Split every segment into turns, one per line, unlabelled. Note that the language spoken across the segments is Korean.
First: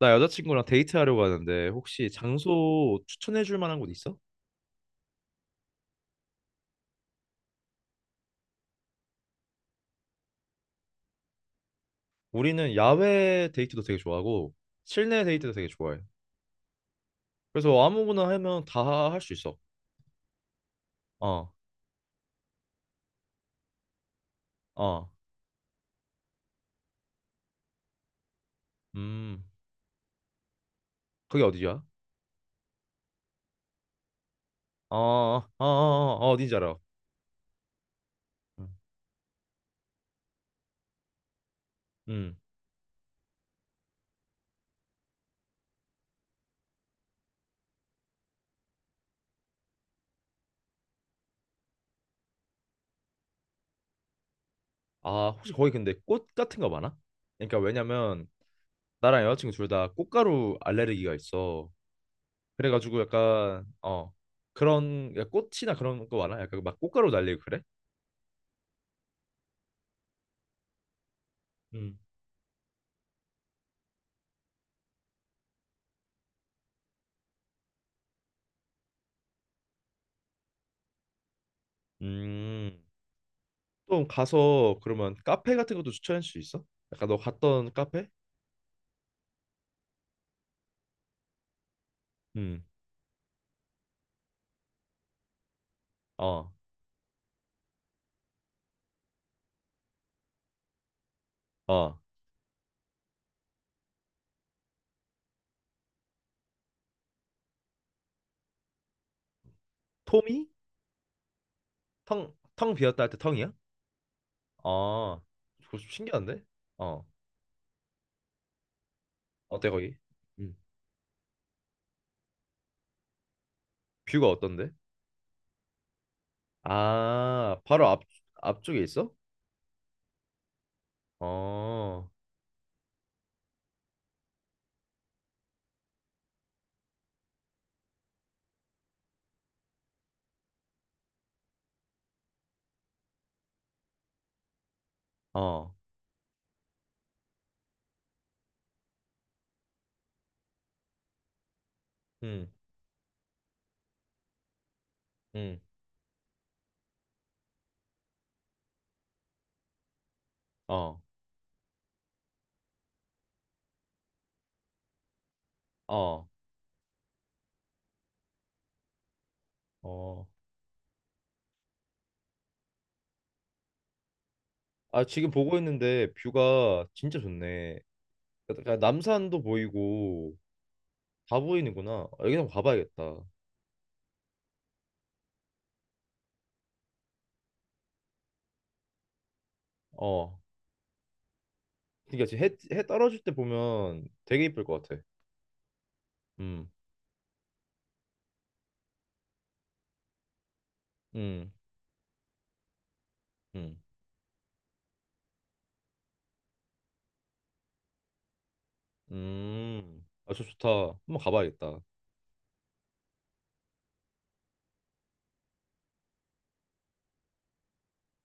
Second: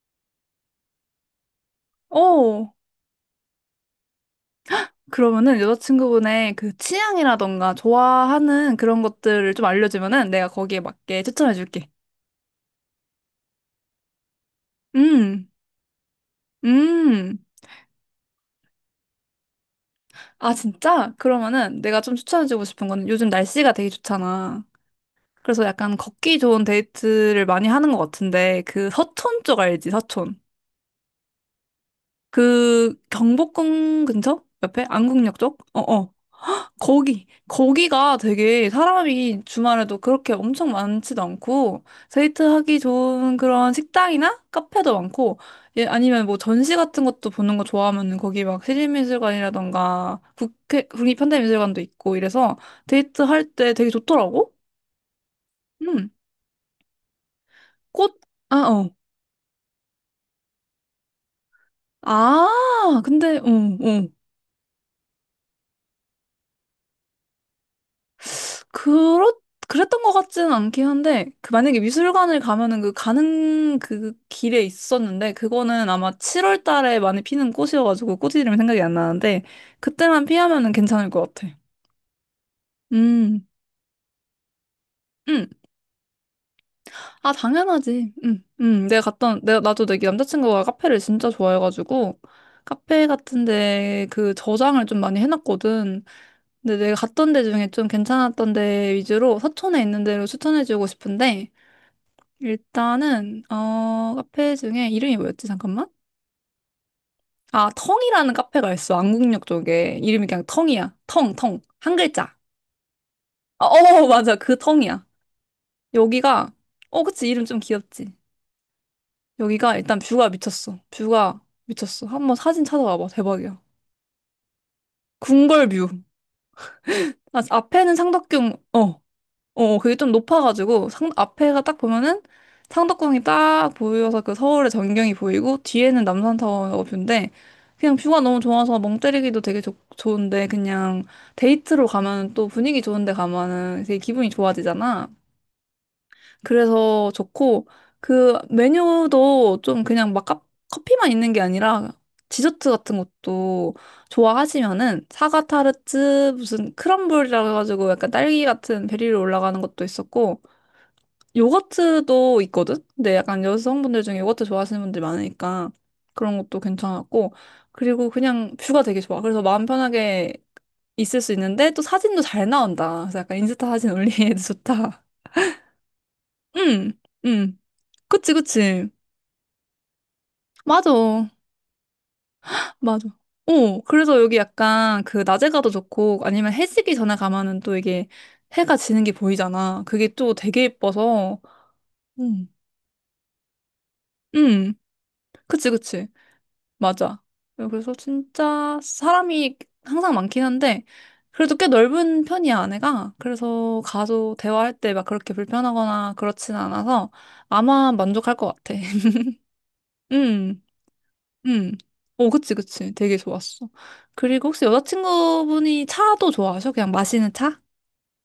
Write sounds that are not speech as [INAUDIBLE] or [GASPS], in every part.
나 여자친구랑 데이트하려고 하는데 혹시
어,
장소 추천해 줄 만한 곳 있어?
그러면은 여자친구분의 그 취향이라던가 좋아하는 그런 것들을 좀 알려주면은 내가 거기에 맞게 추천해줄게.
우리는 야외 데이트도 되게 좋아하고 실내
음,
데이트도 되게 좋아해.
음.
그래서 아무거나 하면 다 할 수 있어.
아, 진짜?
어,
그러면은 내가 좀 추천해주고 싶은 거는 요즘 날씨가 되게 좋잖아.
어,
그래서 약간 걷기 좋은 데이트를 많이 하는 것 같은데 그 서촌
음,
쪽 알지? 서촌.
그게 어디야?
그 경복궁 근처? 옆에?
어,
안국역
어,
쪽?
어,
어어.
어, 어, 어딘지 알아.
거기가
음,
되게 사람이 주말에도 그렇게 엄청 많지도 않고,
음.
데이트하기 좋은 그런 식당이나 카페도 많고, 예, 아니면 뭐 전시 같은 것도 보는 거 좋아하면 거기 막 시립미술관이라던가 국립현대미술관도 있고 이래서 데이트할 때 되게 좋더라고?
아, 혹시 거기 근데
음,
꽃 같은 거 많아? 그러니까
꽃,
왜냐면
아, 어.
나랑 여자친구 둘 다 꽃가루 알레르기가 있어.
아,
그래가지고
근데,
약간
어.
어 그런 그러니까 꽃이나 그런 거 많아? 약간 막 꽃가루 날리고 그래?
그렇, 그랬던 것 같지는 않긴 한데, 그 만약에
음.
미술관을 가면은 그 가는 그 길에 있었는데, 그거는 아마 7월 달에 많이 피는 꽃이어가지고 꽃 이름이 생각이 안 나는데, 그때만 피하면은 괜찮을 것 같아.
음.
음,
좀 가서 그러면
음.
카페 같은 것도 추천할 수 있어? 약간 너
아,
갔던 카페?
당연하지. 나도 내 남자친구가 카페를 진짜 좋아해가지고,
음.
카페 같은데 그 저장을 좀 많이 해놨거든.
어.
근데 내가 갔던 데 중에 좀 괜찮았던 데 위주로 서촌에 있는 데로 추천해주고 싶은데,
어.
일단은 카페 중에 이름이 뭐였지? 잠깐만. 아 텅이라는 카페가 있어. 안국역 쪽에 이름이 그냥
토미?
텅이야. 텅, 텅. 한
텅,
글자.
텅 비었다 할 때 텅이야?
어, 어 [LAUGHS] 맞아. 그 텅이야.
어. 그거 좀 신기한데?
여기가
어.
그치 이름 좀 귀엽지.
어때
여기가
거기?
일단 뷰가
음.
미쳤어. 뷰가 미쳤어. 한번 사진 찾아봐봐. 대박이야.
뷰가 어떤데?
궁궐뷰. 아,
아, 바로
앞에는
앞
상덕궁.
앞쪽에
어.
있어?
어, 그게 좀 높아가지고 상 앞에가 딱
어.
보면은 상덕궁이 딱 보여서 그 서울의 전경이 보이고 뒤에는 남산타워 뷰인데 그냥 뷰가 너무 좋아서 멍 때리기도 되게 좋 좋은데 그냥 데이트로 가면 또 분위기 좋은데 가면은 되게 기분이 좋아지잖아.
어.
그래서 좋고 그 메뉴도 좀 그냥 막 커피만 있는 게 아니라
음.
디저트 같은 것도 좋아하시면은 사과
음.
타르트 무슨 크럼블이라 해가지고 약간 딸기 같은 베리로 올라가는 것도 있었고
어.
요거트도 있거든? 근데 약간 여성분들 중에 요거트 좋아하시는 분들 많으니까
어.
그런 것도 괜찮았고. 그리고 그냥 뷰가 되게 좋아. 그래서 마음
어.
편하게 있을 수 있는데 또 사진도 잘 나온다. 그래서 약간 인스타 사진 [LAUGHS] 올리기에도 좋다.
아, 지금 보고 있는데 뷰가
응,
진짜
응.
좋네.
그치,
약간
그치.
남산도 보이고
맞아.
다 보이는구나. 여기 한번
맞아.
가봐야겠다.
어, 그래서 여기 약간 그 낮에 가도 좋고 아니면 해 지기 전에 가면은 또 이게 해가 지는 게 보이잖아. 그게 또
어.
되게 예뻐서.
그러니까 지금
응,
해, 해 떨어질 때 보면 되게 이쁠
응.
것 같아.
그치, 그치.
음,
맞아. 그래서 진짜 사람이 항상 많긴 한데,
음,
그래도 꽤 넓은 편이야, 아내가.
음,
그래서 가서 대화할 때 막 그렇게 불편하거나 그렇진 않아서 아마 만족할 것 같아. [LAUGHS]
아, 저
음,
좋다. 한번
음.
가봐야겠다.
오, 그치, 그치. 되게 좋았어. 그리고 혹시 여자친구분이 차도 좋아하셔? 그냥 마시는 차?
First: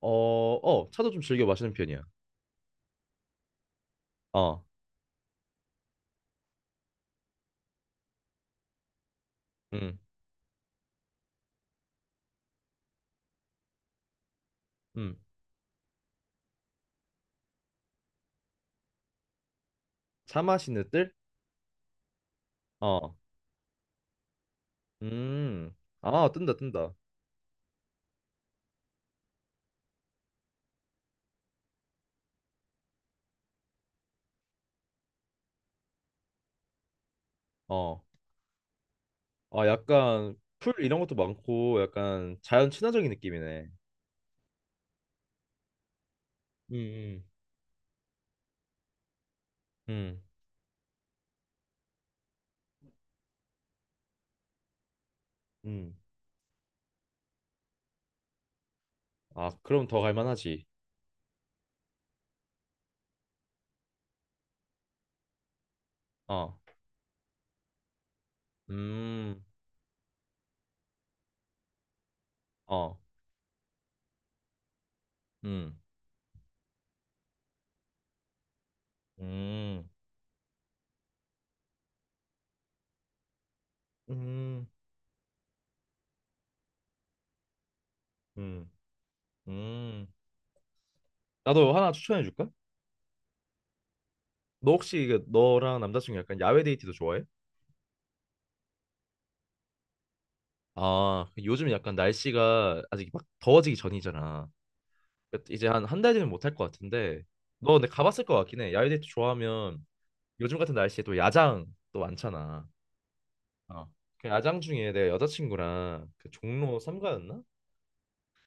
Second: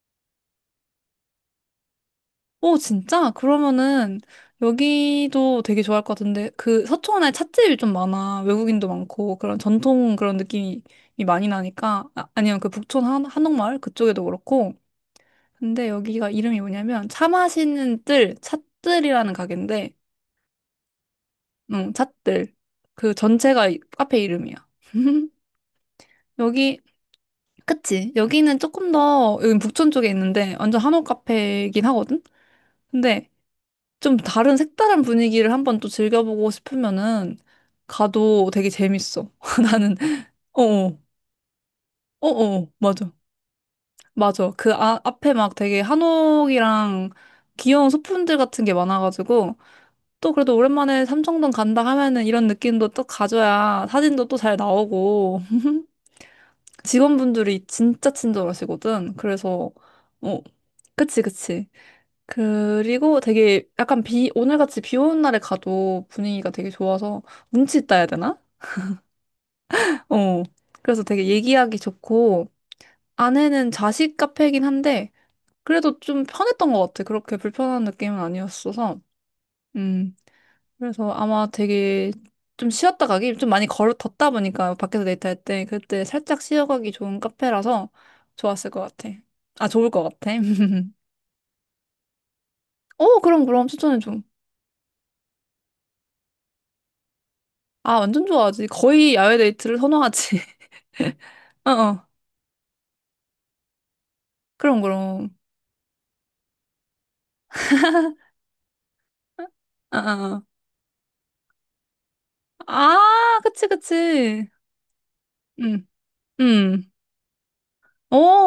어, 어, 차도 좀 즐겨 마시는 편이야.
오, 진짜? 그러면은
어,
여기도 되게 좋아할 것 같은데 그 서초원에 찻집이 좀 많아. 외국인도 많고 그런
음,
전통 그런 느낌이 많이 나니까 아, 아니면 그 북촌 한옥마을 그쪽에도 그렇고
음.
근데 여기가 이름이 뭐냐면 차 마시는 뜰 찻뜰이라는 가게인데
차 마시는 뜰?
응, 찻뜰
어,
그 전체가 카페 이름이야. [LAUGHS]
음. 아, 뜬다,
여기
뜬다.
그치? 여기는 조금 더 여기 북촌 쪽에 있는데 완전 한옥 카페이긴 하거든? 근데 좀 다른 색다른 분위기를 한번 또 즐겨보고 싶으면은
어,
가도 되게 재밌어.
아,
[LAUGHS] 나는
약간 풀
어어
이런 것도 많고 약간 자연
어어
친화적인
맞아
느낌이네.
맞아 그 아, 앞에 막 되게 한옥이랑
음,
귀여운 소품들 같은 게 많아가지고
음,
또 그래도 오랜만에 삼청동 간다 하면은 이런 느낌도 또 가져야 사진도 또 잘 나오고
음, 음.
[LAUGHS] 직원분들이 진짜 친절하시거든.
아,
그래서
그럼 더
어
갈만하지.
그치 그치 그리고 되게 약간 오늘같이 비 오는 날에 가도 분위기가
어,
되게 좋아서 운치 있다 해야 되나?
음,
어. 그래서 되게 얘기하기 좋고,
어,
안에는 자식 카페이긴 한데,
음,
그래도 좀 편했던 것 같아. 그렇게 불편한 느낌은 아니었어서.
음,
음. 그래서 아마 되게 좀 쉬었다 가기, 좀 많이 걸어, 덥다
음.
보니까 밖에서 데이트할 때, 그때 살짝 쉬어가기 좋은 카페라서 좋았을
음.
것 같아. 아, 좋을 것
음,
같아. [LAUGHS]
나도 하나 추천해 줄까?
어, 그럼, 그럼 추천해줘.
너 혹시 이게 너랑 남자친구 약간 야외 데이트도 좋아해?
아, 완전 좋아하지. 거의 야외 데이트를 선호하지.
아, 요즘
어,
약간
어.
날씨가 아직 막 더워지기 전이잖아.
그럼, 그럼.
그러니까 이제 한 한 달 뒤면 못 할 것 같은데, 너 근데 가봤을 것 같긴 해. 야외 데이트 좋아하면
어, 어. 어.
요즘 같은 날씨에 또 야장 또 많잖아.
아, 아, 그치,
어. 그
그치.
야장 중에 내
응,
여자친구랑 그 종로
응.
삼가였나?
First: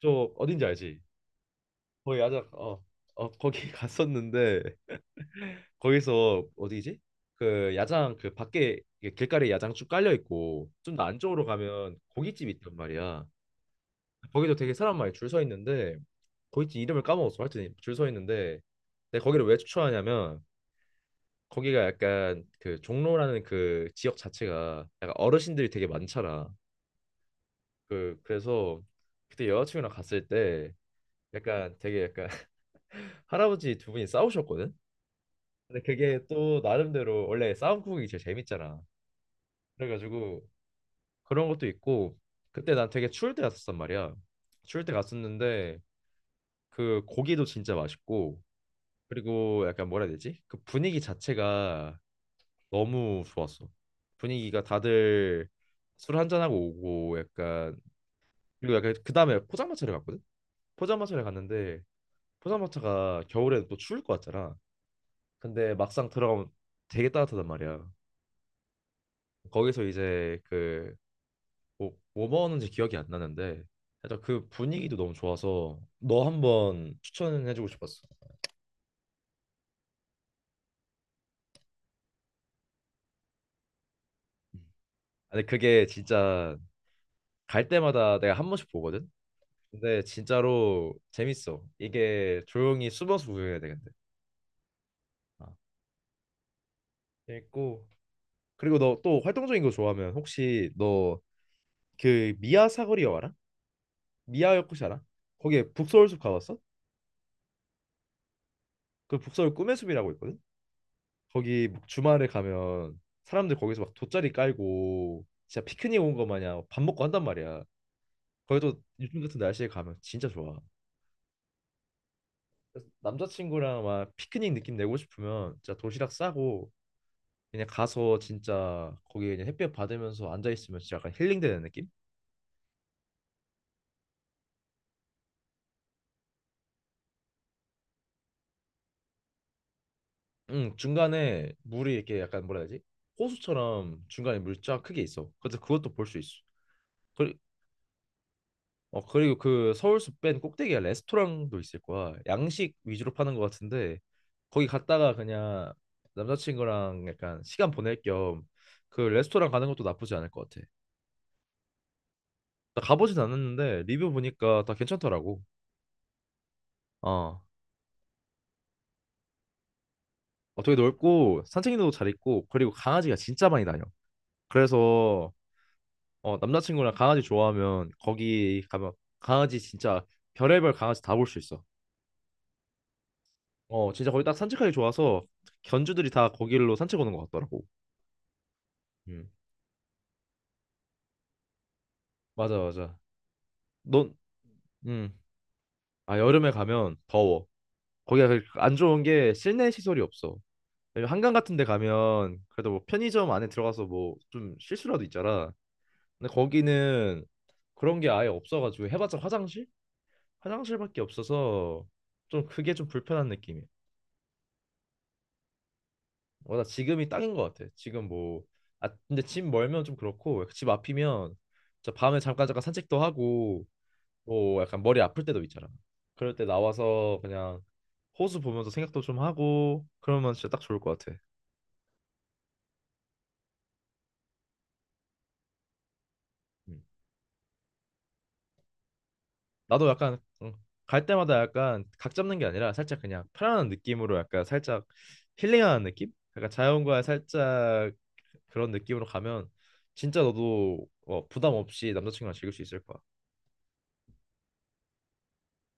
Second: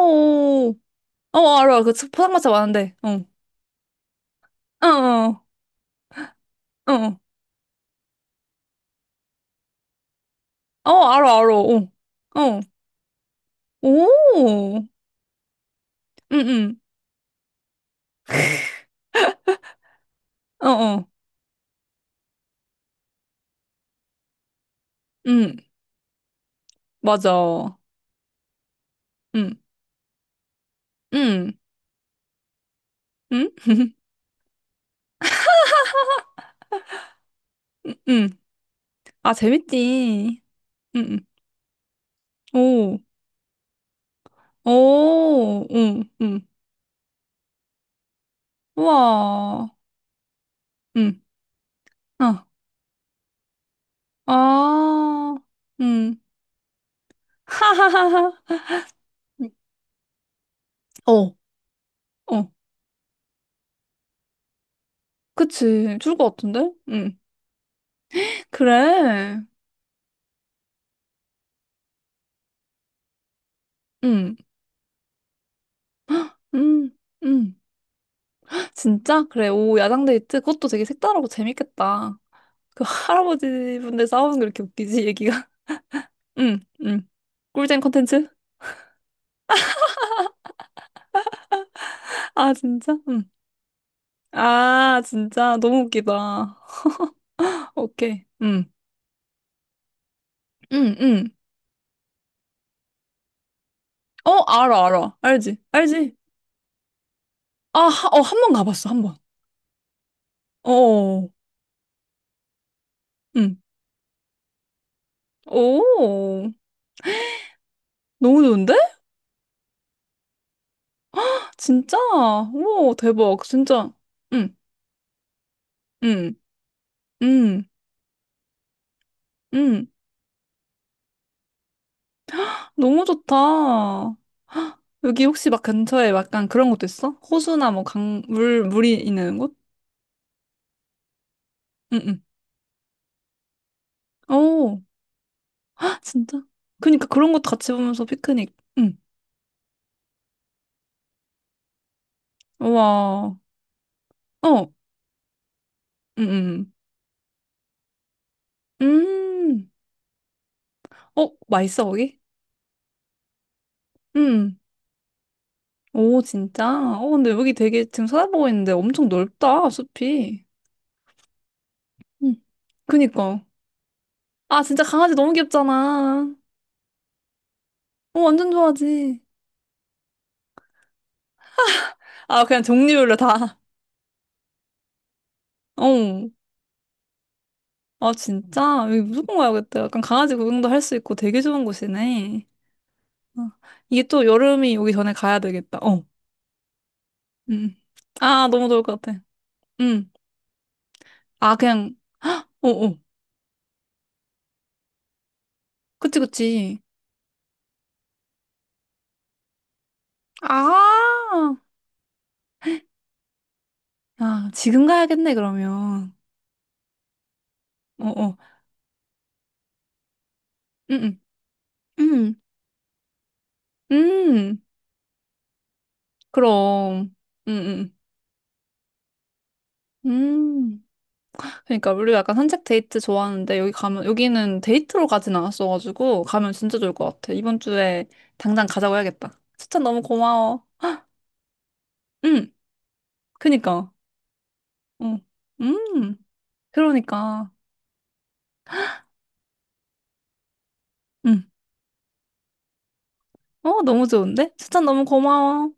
저 어딘지 알지?
어, 알아. 그
거기 야장
포장마차
어,
많은데. 어,
어 거기 [LAUGHS] 갔었는데
어, 어,
거기서 어디지?
어.
그 야장 그 밖에 이게 길가에 야장 쭉 깔려 있고
어,
좀 더
알아,
안쪽으로
알아. 어,
가면 고깃집이
어.
있단 말이야.
오,
거기도 되게
응,
사람 많이 줄 서 있는데
응.
고깃집 이름을 까먹었어. 하여튼 줄 서 있는데 내가 거기를 왜 추천하냐면
어, 어.
거기가 약간 그 종로라는 그 지역 자체가 약간
응,
어르신들이 되게 많잖아.
맞아.
그래서 그때
응,
여자친구랑 갔을 때
응,
약간 되게 약간 [LAUGHS]
응,
할아버지 두
[LAUGHS]
분이 싸우셨거든. 근데 그게 또 나름대로 원래
응.
싸움국이 제일
응.
재밌잖아.
아, 재밌지.
그래가지고
응, 응.
그런 것도 있고 그때 난
오,
되게 추울 때 갔었단 말이야. 추울 때
오,
갔었는데
응, 응.
그 고기도 진짜 맛있고 그리고
우와.
약간 뭐라 해야 되지? 그 분위기
응,
자체가
어.
너무 좋았어. 분위기가
아,
다들
응.
술 한잔하고 오고
[LAUGHS]
약간
하하하하.
그리고 약간 그 다음에 포장마차를 갔거든? 포장마차를
어.
갔는데
어,
포장마차가 겨울에는 또 추울 것 같잖아. 근데
그치.
막상
좋을 것
들어가면
같은데?
되게
응.
따뜻하단 말이야.
그래.
거기서 이제 그 뭐 먹었는지 기억이 안 나는데 살짝
응,
그 분위기도 너무 좋아서 너
응,
한번
응.
추천해주고 싶었어.
진짜? 그래. 오, 야당 데이트? 그것도 되게 색다르고 재밌겠다. 그 할아버지 분들 싸우는 거 이렇게
음.
웃기지,
근데
얘기가?
그게
[LAUGHS]
진짜
응, 응.
갈
꿀잼
때마다
콘텐츠?
내가 한 번씩 보거든. 근데 진짜로 재밌어. 이게
아,
조용히
진짜?
숨어서
응.
구경해야 되는데.
아,
아,
진짜. 너무 웃기다.
재밌고
오케이. 응,
그리고 너 또 활동적인 거 좋아하면 혹시
응,
너
응.
그 미아 사거리 여 알아?
어,
미아 역시
알아,
알아?
알아. 알지,
거기에
알지.
북서울숲 가봤어?
아, 어, 한 번 가봤어, 한 번.
그 북서울 꿈의 숲이라고 있거든.
어,
거기 막 주말에 가면 사람들
응.
거기서 막 돗자리 깔고 진짜 피크닉 온 거
오,
마냥 밥 먹고 한단 말이야.
너무 좋은데?
거기도 요즘 같은 날씨에 가면 진짜 좋아.
진짜?
그래서
우와, 대박.
남자친구랑
진짜.
막 피크닉
응,
느낌 내고 싶으면 진짜 도시락
응,
싸고 그냥
응,
가서 진짜 거기 그냥 햇볕
응.
받으면서 앉아 있으면 진짜 약간 힐링되는 느낌?
너무 좋다. [GASPS] 여기 혹시 막 근처에 약간 그런 것도 있어? 호수나 뭐 강, 물, 물이 있는 곳?
응, 중간에 물이
응,
이렇게
응.
약간 뭐라 해야 되지? 호수처럼 중간에 물 쫙
오,
크게 있어. 그래서
[GASPS]
그것도
헉,
볼 수 있어.
진짜? 그니까 그런
그
것도 같이 보면서 피크닉. 응.
어 그리고 그 서울숲밴 꼭대기에 레스토랑도 있을 거야. 양식 위주로 파는
우와.
것 같은데 거기
어,
갔다가 그냥
응, 응.
남자친구랑 약간 시간 보낼 겸
응.
그 레스토랑 가는
음.
것도 나쁘지 않을 것 같아.
어, 맛있어, 거기?
나 가보진 않았는데 리뷰
응.
보니까 다 괜찮더라고.
오, 진짜? 어, 근데
어,
여기 되게 지금 찾아보고 있는데 엄청 넓다, 숲이.
어 되게 넓고 산책로도 잘
응.
있고 그리고 강아지가
그니까.
진짜 많이 다녀.
아, 진짜 강아지
그래서
너무 귀엽잖아.
어 남자친구랑 강아지 좋아하면
어, 완전
거기 가면
좋아하지.
강아지 진짜 별의별 강아지 다 볼 수 있어.
아, 그냥 종류별로 다.
어 진짜 거기 딱 산책하기 좋아서 견주들이 다
어.
거길로 산책 오는 것 같더라고.
아, 진짜? 여기
음.
무조건 가야겠다. 약간 강아지 구경도 할 수 있고 되게 좋은 곳이네.
맞아, 맞아.
어. 이게
넌,
또 여름이 오기 전에
음.
가야 되겠다. 어.
아, 여름에 가면 더워.
음. 음.
거기가
아, 너무
안
좋을 것
좋은
같아.
게 실내 시설이
음.
없어. 왜냐면 한강 같은
아,
데
그냥,
가면
어,
그래도 뭐
어.
편의점 안에 들어가서 뭐 좀 쉴 수라도 있잖아.
그치,
근데
그치.
거기는 그런 게 아예 없어가지고 해봤자 화장실? 화장실밖에
아,
없어서 좀 그게 좀 불편한 느낌이야.
아, 지금 가야겠네, 그러면.
어, 나 지금이 딱인 것 같아.
어,
지금
어.
뭐, 아, 근데 집 멀면 좀 그렇고 집
음,
앞이면 진짜 밤에
음.
잠깐 잠깐 산책도 하고
음,
뭐
음.
약간 머리 아플 때도 있잖아. 그럴 때
그럼.
나와서
음,
그냥
음.
호수 보면서 생각도 좀 하고 그러면 진짜 딱 좋을
음.
것 같아.
그러니까 우리가 약간 산책 데이트 좋아하는데 여기 가면 여기는 데이트로 가진 않았어가지고 가면 진짜
음.
좋을 것 같아. 이번 주에 당장 가자고 해야겠다. 추천
나도
너무
약간
고마워.
갈 때마다 약간 각 잡는 게
응,
아니라 살짝 그냥 편안한
그니까.
느낌으로 약간 살짝
응,
힐링하는 느낌?
음,
약간 자연과
그러니까.
살짝 그런 느낌으로 가면 진짜 너도 어,
응.
부담 없이 남자친구랑 즐길 수 있을 거야.
어, 너무 좋은데? 추천 너무 고마워.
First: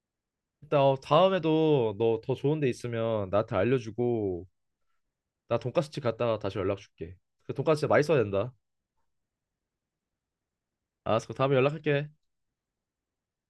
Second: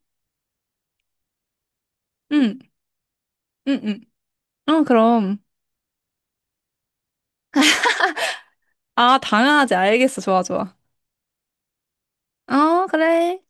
일단 어, 다음에도 너 더 좋은
응,
데 있으면 나한테
응, 응.
알려주고
어, 그럼.
나 돈까스집 갔다가 다시 연락 줄게. 그 돈까스 진짜 맛있어야 된다.
아, 당연하지. 알겠어. 좋아, 좋아.
알았어. 그럼 다음에 연락할게.
어, 그래.